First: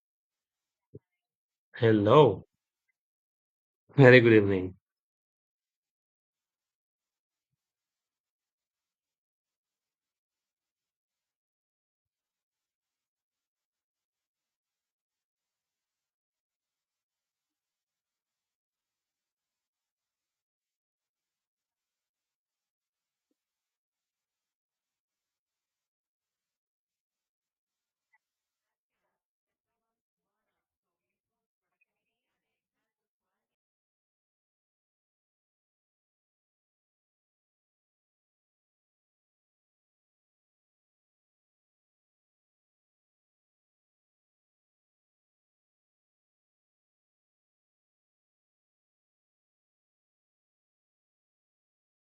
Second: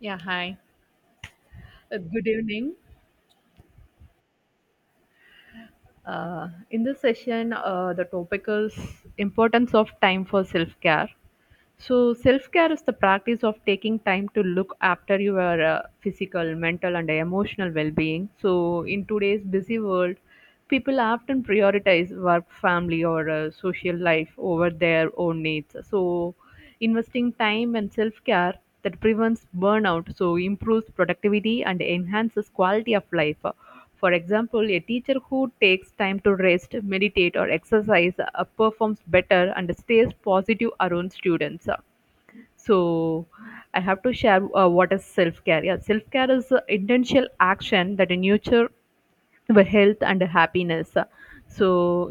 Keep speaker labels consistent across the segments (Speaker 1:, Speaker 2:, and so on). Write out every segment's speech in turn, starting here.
Speaker 1: Yeah, hi. Good
Speaker 2: Hello,
Speaker 1: evening.
Speaker 2: very good evening.
Speaker 1: In this session, the topic is importance of time for self-care. So, self-care is the practice of taking time to look after your physical, mental, and emotional well-being. So, in today's busy world, people often prioritize work, family, or social life over their own needs. So, investing time and self-care that prevents burnout, so improves productivity and enhances quality of life. For example, a teacher who takes time to rest, meditate, or exercise performs better and stays positive around students. So, I have to share what is self care. Yeah, self care is an intentional action that nurture our health and happiness, so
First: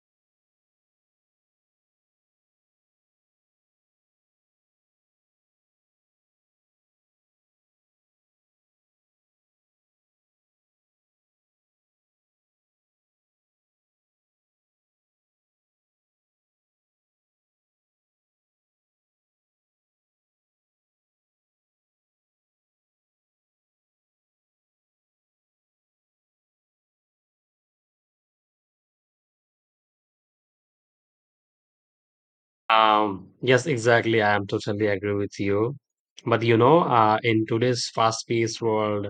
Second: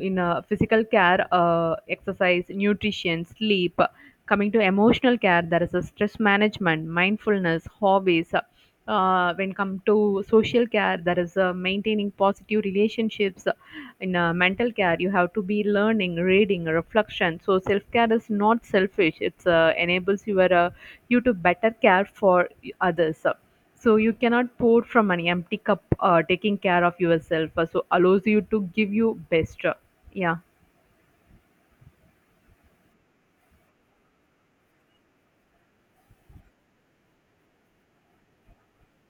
Speaker 1: in physical care, exercise, nutrition, sleep. Coming to emotional care, there is a stress management, mindfulness, hobbies. When come to social care, there is maintaining positive relationships. In mental care, you have to be learning, reading, reflection. So self care is not selfish, it's enables your you to better care for others. So you cannot pour from an empty cup, taking care of yourself. So allows you to give you best. Yeah.
Speaker 2: Yes, exactly. I am totally agree with you. But you know, in today's fast-paced world,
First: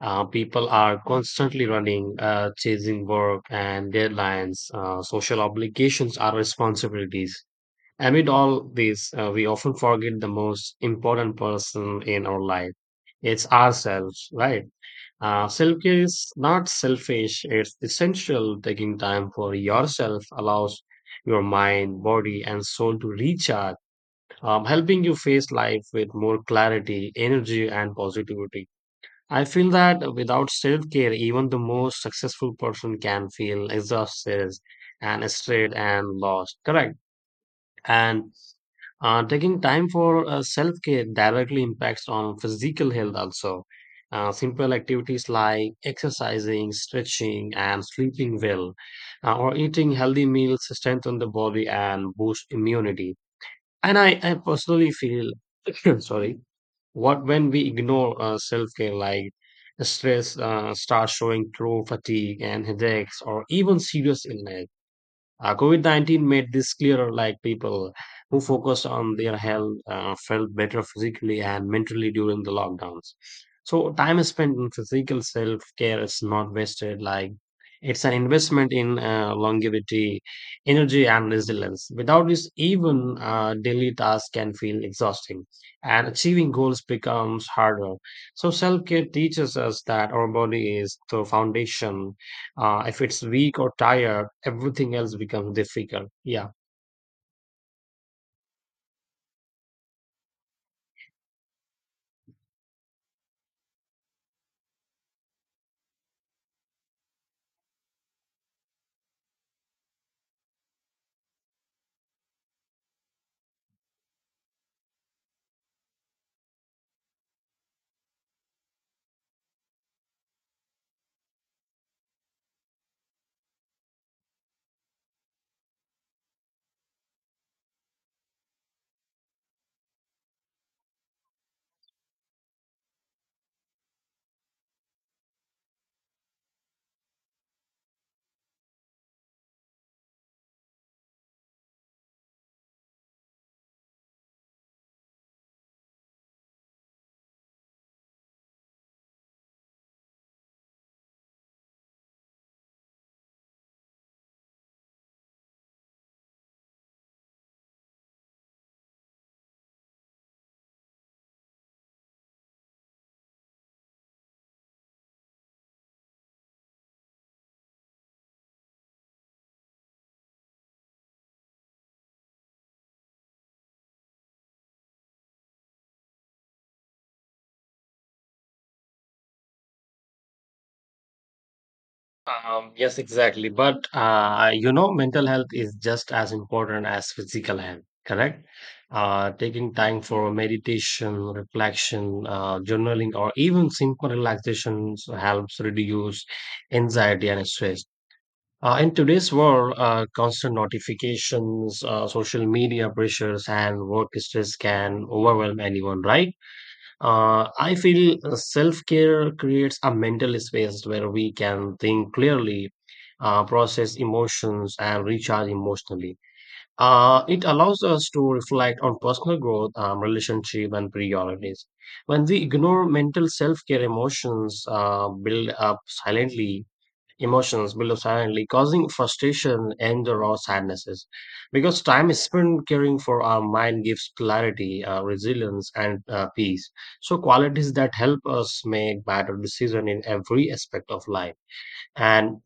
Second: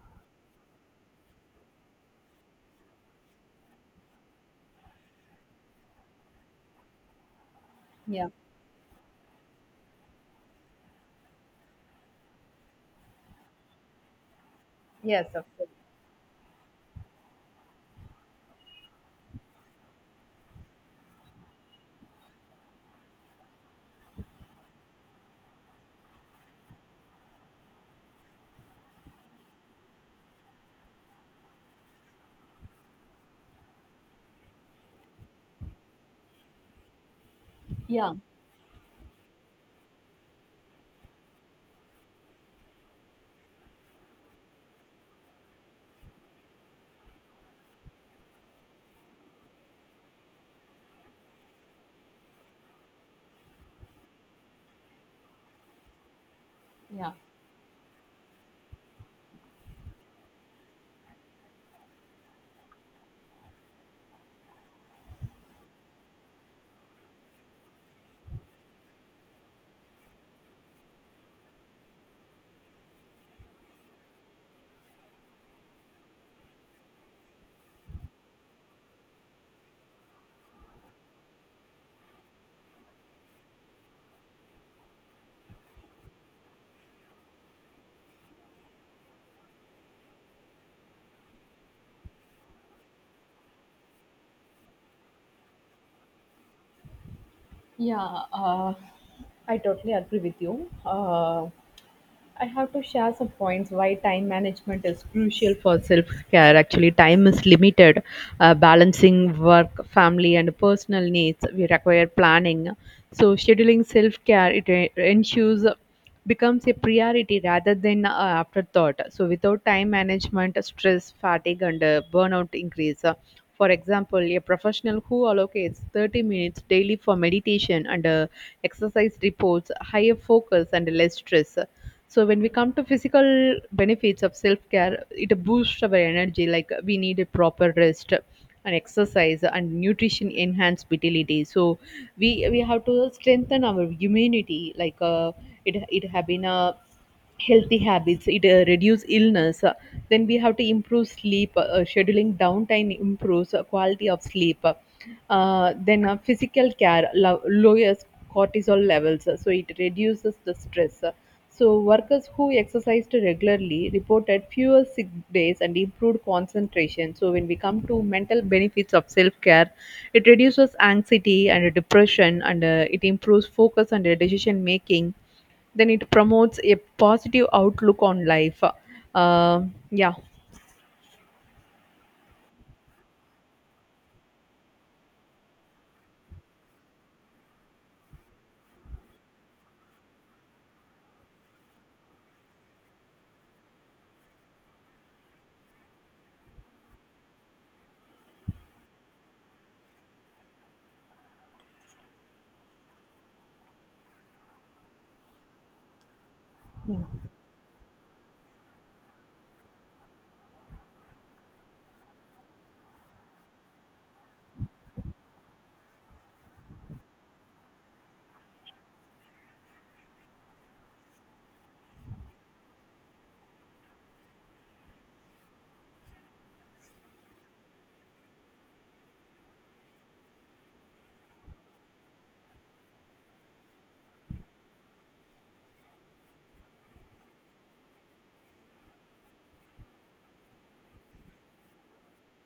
Speaker 2: people are constantly running, chasing work and deadlines. Social obligations are responsibilities.
Speaker 1: Yeah.
Speaker 2: Amid all this, we often forget the most important person in our life. It's ourselves, right?
Speaker 1: Yes, of course.
Speaker 2: Self care is not selfish, it's essential. Taking time for yourself allows your mind, body, and soul to recharge, helping you face life with more clarity, energy, and positivity. I feel that without self care, even the most successful person can feel exhausted and stressed and lost. Correct.
Speaker 1: Yeah,
Speaker 2: And taking time for self care directly impacts on physical health also. Simple activities like exercising, stretching, and sleeping well, or eating healthy meals strengthen the body and boost immunity. And I personally feel, sorry,
Speaker 1: yeah,
Speaker 2: what when we ignore self care like stress starts showing through fatigue and headaches or even serious illness. COVID 19 made this clearer, like people who focused on their health felt better physically and mentally during the lockdowns. So, time spent in physical self care is not wasted, like it's an investment in longevity, energy, and resilience. Without this, even daily tasks can feel exhausting, and achieving goals becomes harder. So, self care teaches us that our body is the foundation if it's weak or tired, everything else becomes difficult. Yeah.
Speaker 1: yeah, I totally agree with you. I have to share some points why time management is crucial for self care. Actually, time is limited. Balancing work, family, and personal needs we require planning. So, scheduling self care ensures becomes a priority rather than afterthought. So, without time management, stress, fatigue, and burnout increase. For example, a professional who allocates 30 minutes daily for meditation and exercise reports higher focus and less stress. So when we come to physical benefits of self-care, it boosts our energy. Like we need a proper rest and exercise and nutrition enhance vitality. So we have to strengthen our immunity. It have been a healthy habits, it reduce illness. Then we have to improve sleep. Scheduling downtime improves quality of sleep. Then Physical care lowers cortisol levels. So it reduces the stress. So workers who exercised regularly reported fewer sick days and improved concentration. So when we come to mental benefits of self-care, it reduces anxiety and depression, and it improves focus and decision making. Then it promotes a positive outlook on life. Uh, yeah,
Speaker 2: Yes, exactly. But you know, mental health is just as important as physical health, correct? Taking time for meditation, reflection, journaling, or even simple relaxations helps reduce anxiety and stress. In today's world, constant notifications, social media pressures, and work stress can overwhelm anyone, right? I feel self care creates a mental space where we can think clearly, process emotions, and recharge emotionally. It allows us to reflect on personal growth, relationship, and priorities. When we ignore mental self care, emotions build up silently, causing frustration, anger, or sadnesses. Because time is spent caring for our mind gives clarity, resilience, and peace. So qualities that help us make better decisions in every aspect of life. And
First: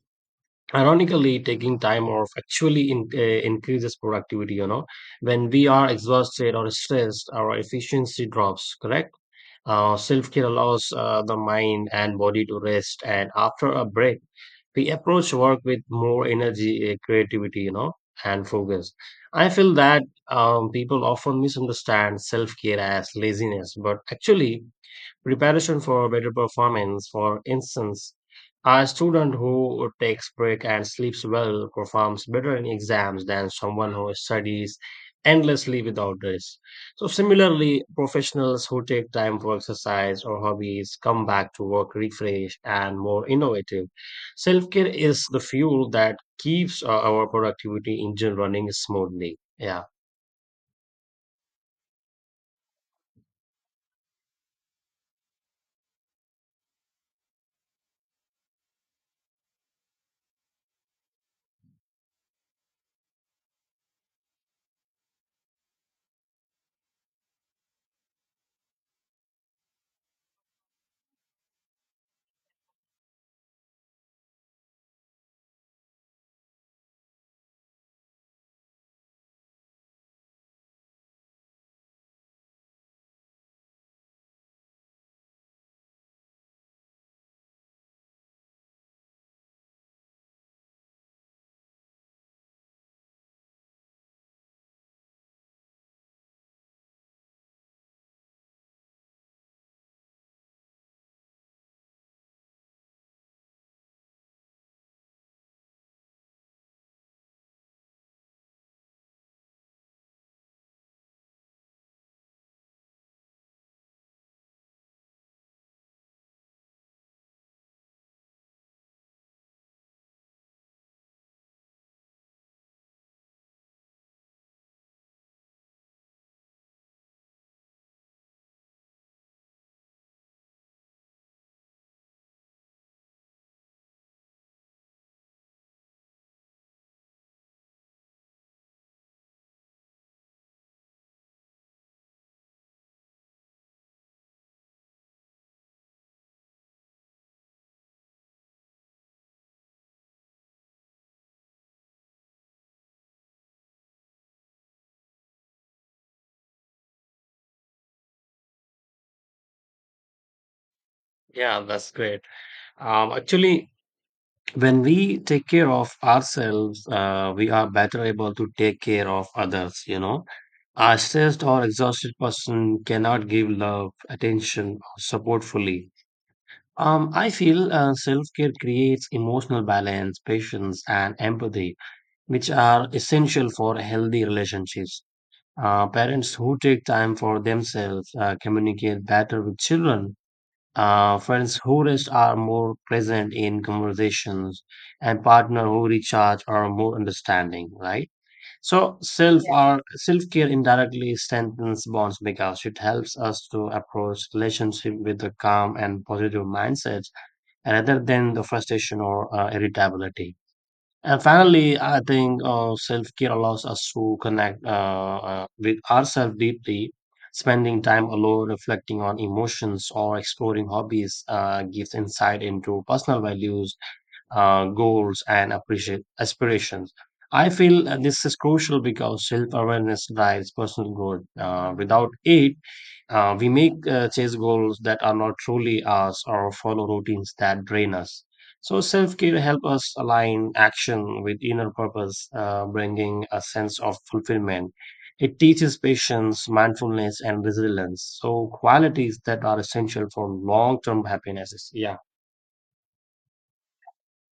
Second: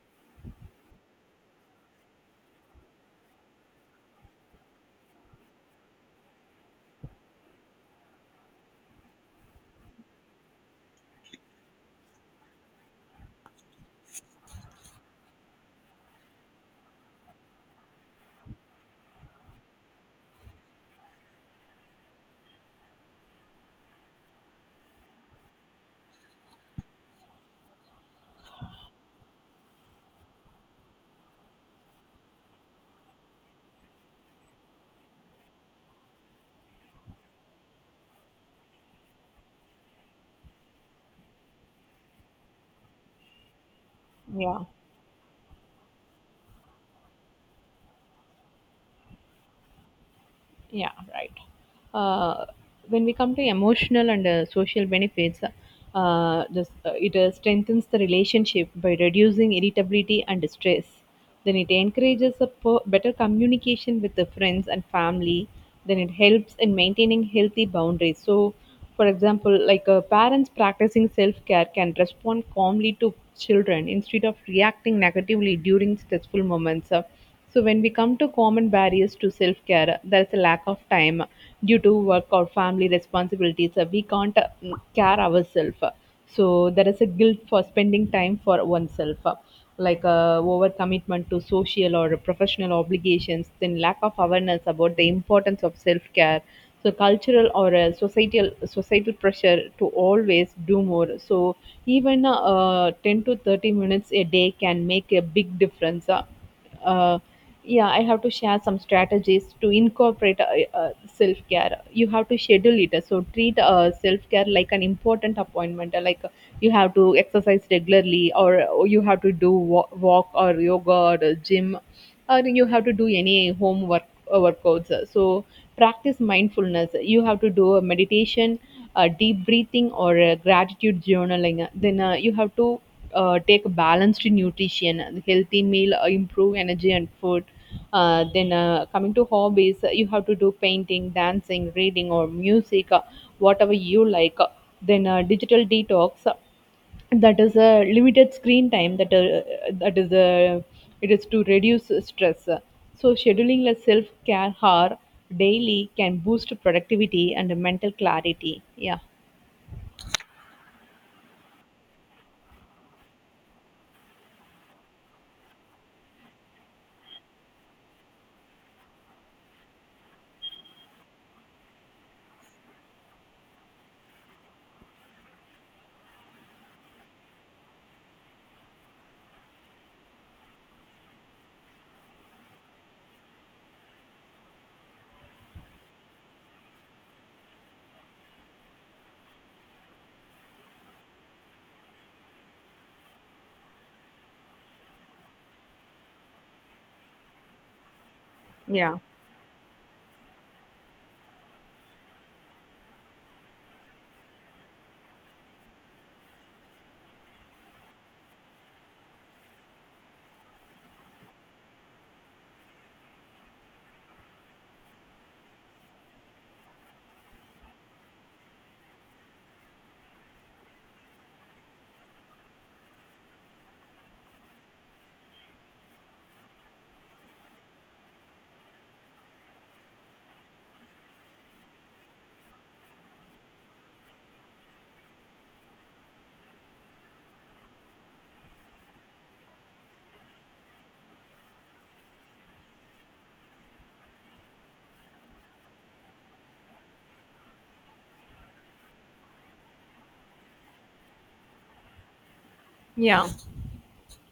Speaker 2: ironically, taking time off actually increases productivity. You know, when we are exhausted or stressed, our efficiency drops. Correct. Self care allows the mind and body to rest, and after a break we approach work with more energy, creativity, you know, and focus. I feel that people often misunderstand self care as laziness, but actually, preparation for better performance. For instance, a student who takes break and sleeps well performs better in exams than someone who studies endlessly without rest. So similarly, professionals who take time for exercise or hobbies come back to work refreshed and more innovative.
Speaker 1: yeah.
Speaker 2: Self-care is the fuel that keeps our productivity engine running smoothly. Yeah.
Speaker 1: Yeah, right. Uh, when we come to emotional and social benefits, this, it strengthens the relationship by reducing irritability and stress. Then it encourages better communication with the friends and family. Then it helps in maintaining healthy boundaries. So, for example, parents practicing self care can respond calmly to children instead of reacting negatively during stressful moments. So when we come to common barriers to self-care, there's a lack of time due to work or family responsibilities. We can't care ourselves. So there is a guilt for spending time for oneself, overcommitment to social or professional obligations, then lack of awareness about the importance of self-care. So cultural or societal pressure to always do more. So even 10 to 30 minutes a day can make a big difference. Uh, yeah, I have to share some strategies to incorporate self-care. You have to schedule it, so treat self-care like an important appointment. You have to exercise regularly, or you have to do walk or yoga or gym, or you have to do any homework workouts. So practice mindfulness, you have to do a meditation, deep breathing or gratitude journaling. Then You have to take a balanced nutrition, healthy meal, improve energy and food. Then Coming to hobbies, you have to do painting, dancing, reading or music, whatever you like. Then Digital detox, that is a limited screen time, that is a, it is to reduce stress. So scheduling a self care hour daily can boost productivity and mental clarity. Yeah.
Speaker 2: Yeah, that's great. Actually, when we take care of ourselves, we are better able to take care of others, you know. A stressed or exhausted person cannot give love, attention, or support fully. I feel self care creates emotional balance, patience, and empathy, which are essential for healthy relationships. Parents who take time for themselves communicate better with children, friends who rest are more present in conversations, and partner who recharge are more understanding, right? So
Speaker 1: Yeah.
Speaker 2: self. Yeah. Or self-care indirectly strengthens bonds because it helps us to approach relationship with a calm and positive mindset rather than the frustration or irritability. And finally, I think self care allows us to connect with ourselves deeply. Spending time alone, reflecting on emotions, or exploring hobbies gives insight into personal values, goals and appreciate aspirations. I feel this is crucial because self awareness drives personal growth. Without it, we make chase goals that are not truly us or follow routines that drain us. So self care helps us align action with inner purpose, bringing a sense of fulfillment. It teaches patience, mindfulness, and resilience. So qualities that are essential for long term happiness. Yeah.
Speaker 1: Yeah.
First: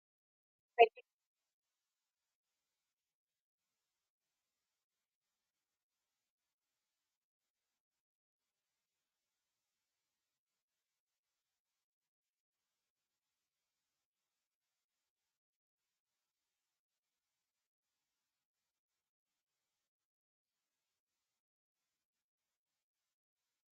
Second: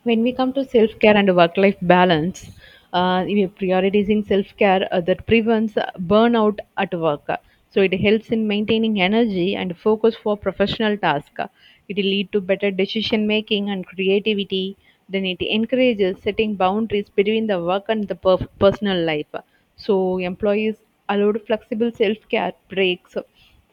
Speaker 1: When we come to self care and work life balance, we are prioritizing self care, that prevents burnout at work. So it helps in maintaining energy and focus for professional tasks. It will lead to better decision making and creativity. Then it encourages setting boundaries between the work and the personal life. So employees allowed flexible self care breaks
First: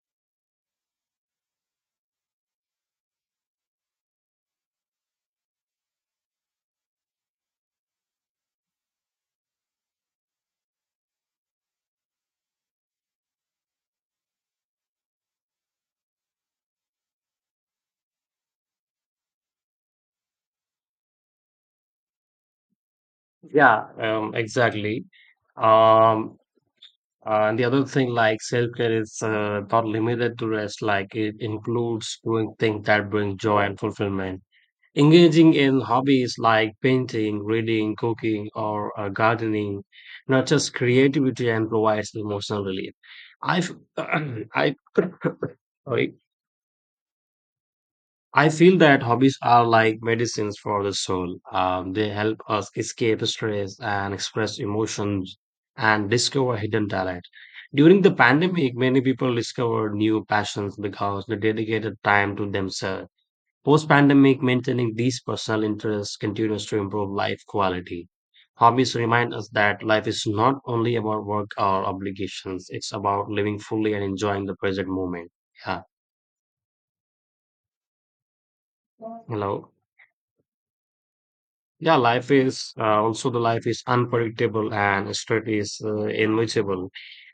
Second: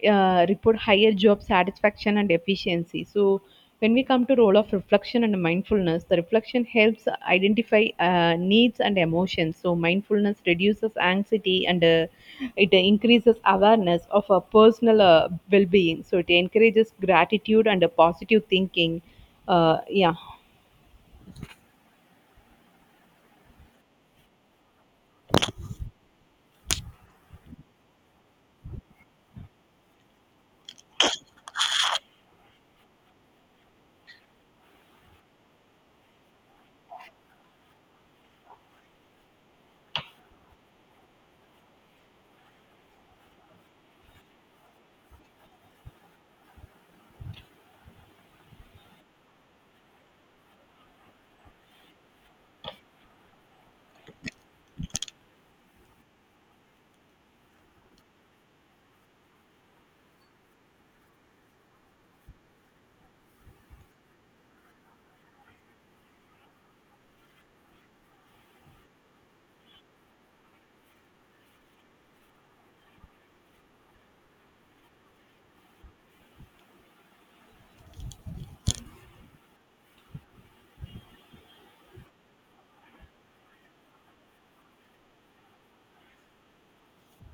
Speaker 1: report higher job satisfaction and efficiency. So, when we come to role of reflection and mindfulness, the reflection helps identify needs and emotions. So, mindfulness reduces anxiety and it increases awareness of a personal well-being. So, it encourages gratitude and a positive thinking. Uh, yeah,
Speaker 2: Yeah, exactly. Um, and the other thing, like self-care is not limited to rest, like it includes doing things that bring joy and fulfillment. Engaging in hobbies like painting, reading, cooking, or gardening nurtures creativity and provides emotional relief. I, f- I, sorry, I feel that hobbies are like medicines for the soul. They help us escape stress and express emotions and discover hidden talent. During the pandemic, many people discovered new passions because they dedicated time to themselves. Post pandemic, maintaining these personal interests continues to improve life quality. Hobbies remind us that life is not only about work or obligations, it's about living fully and enjoying the present moment. Yeah. Hello. Yeah, life is unpredictable and stress is invisible.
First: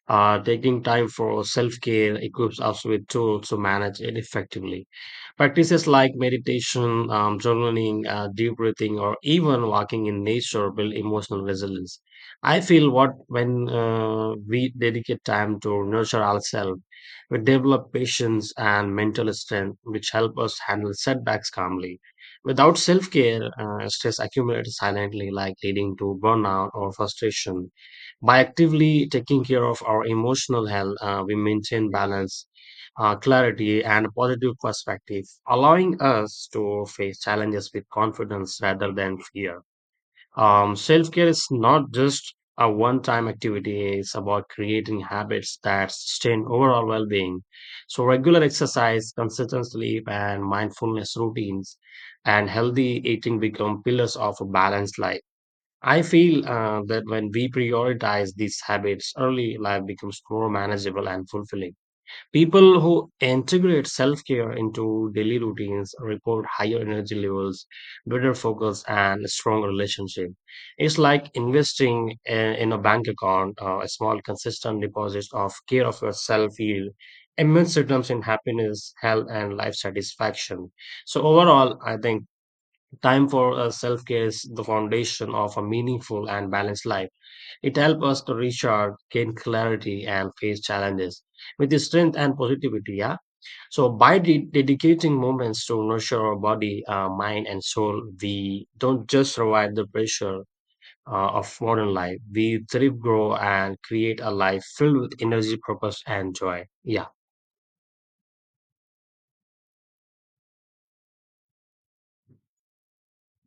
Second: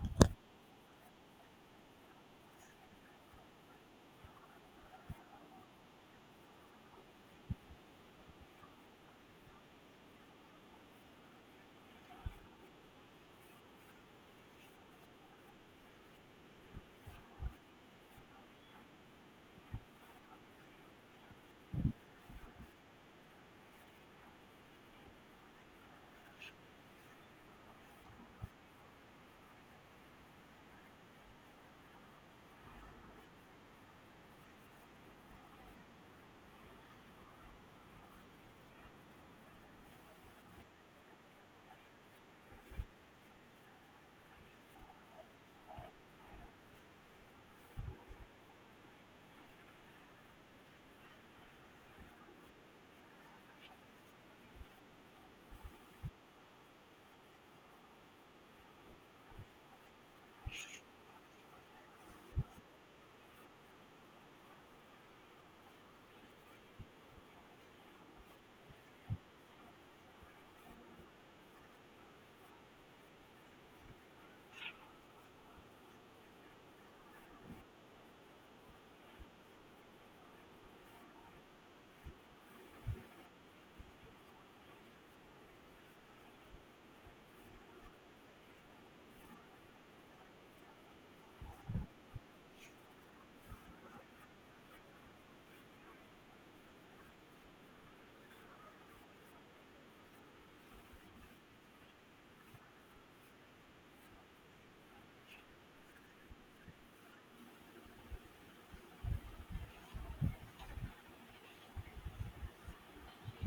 Speaker 2: Taking time for self care equips us with tools to manage it effectively. Practices like meditation, journaling, deep breathing, or even walking in nature build emotional resilience. I feel what when we dedicate time to nurture ourselves, we develop patience and mental strength, which help us handle setbacks calmly. Without self care, stress accumulates silently, like leading to burnout or frustration. By actively taking care of our emotional health, we maintain balance, clarity, and a positive perspective, allowing us to face challenges with confidence rather than fear. Self care is not just a one time activity, it's about creating habits that sustain overall well being. So, regular exercise, consistent sleep, and mindfulness routines and healthy eating become pillars of a balanced life. I feel that when we prioritize these habits early, life becomes more manageable and fulfilling. People who integrate self care into daily routines report higher energy levels, better focus, and strong relationship. It's like investing in a bank account, a small, consistent deposit of care of yourself yield immense returns in happiness, health, and life satisfaction. So overall, I think time for self care is the foundation of a meaningful and balanced life. It helps us to recharge, gain clarity, and face challenges with the strength and positivity. Yeah. So by dedicating moments to nurture our body, mind, and soul, we don't just survive the pressure of modern life. We thrive, grow, and create a life filled with energy, purpose, and joy. Yeah.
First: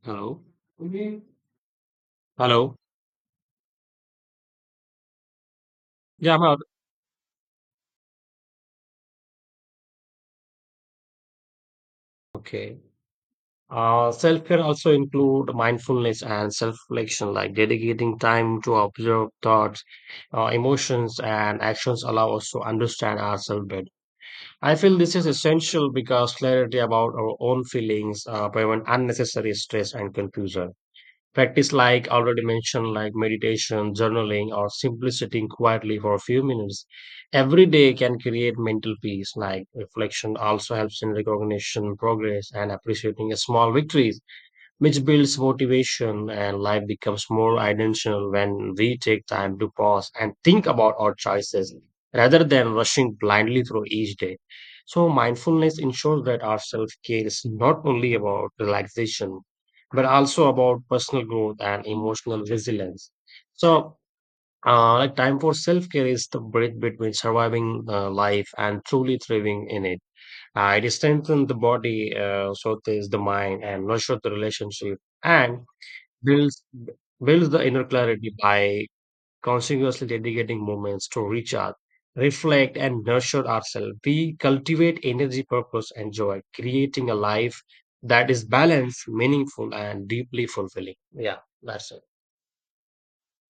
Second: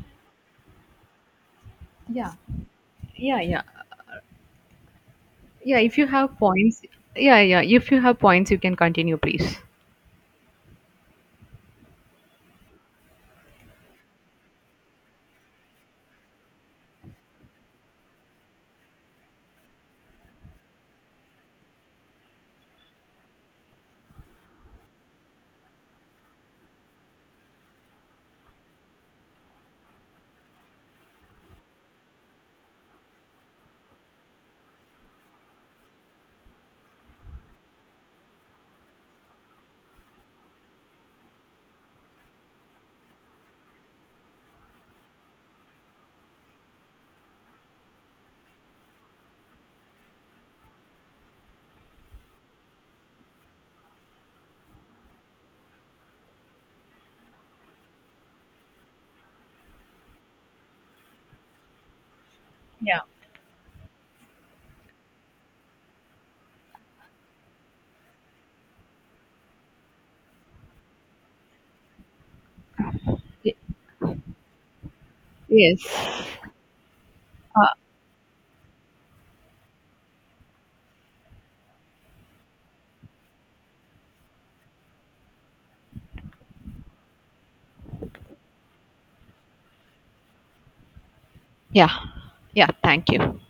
Speaker 2: Hello.
Speaker 1: yeah,
Speaker 2: Hello.
Speaker 1: yeah, yeah, yeah. If you
Speaker 2: Yeah.
Speaker 1: have
Speaker 2: I'm out.
Speaker 1: points, yeah, yeah. If you have points, you can continue, please.
Speaker 2: Okay. Self-care also include mindfulness and self-reflection, like dedicating time to observe thoughts, emotions, and actions allow us to understand ourselves better. I feel this is essential because clarity about our own feelings prevent unnecessary stress and confusion. Practice like already mentioned, like meditation, journaling, or simply sitting quietly for a few minutes every day can create mental peace. Like reflection also helps in recognition, progress, and appreciating small victories which builds motivation and life becomes more intentional when we take time to pause and think about our choices rather than rushing blindly through each day. So mindfulness ensures that our self-care is not only about relaxation, but also about personal growth and emotional
Speaker 1: Yeah.
Speaker 2: resilience. So like time for self-care is the break between surviving life and truly thriving in it. It strengthens the body, soothes the
Speaker 1: Y-
Speaker 2: mind, and nurtures the relationship, and
Speaker 1: yes.
Speaker 2: builds builds the inner clarity by continuously dedicating moments to recharge, reflect, and nurture ourselves. We cultivate energy, purpose, and joy, creating a life that is balanced, meaningful, and deeply fulfilling. Yeah,
Speaker 1: Yeah,
Speaker 2: that's it.
Speaker 1: yeah, thank you.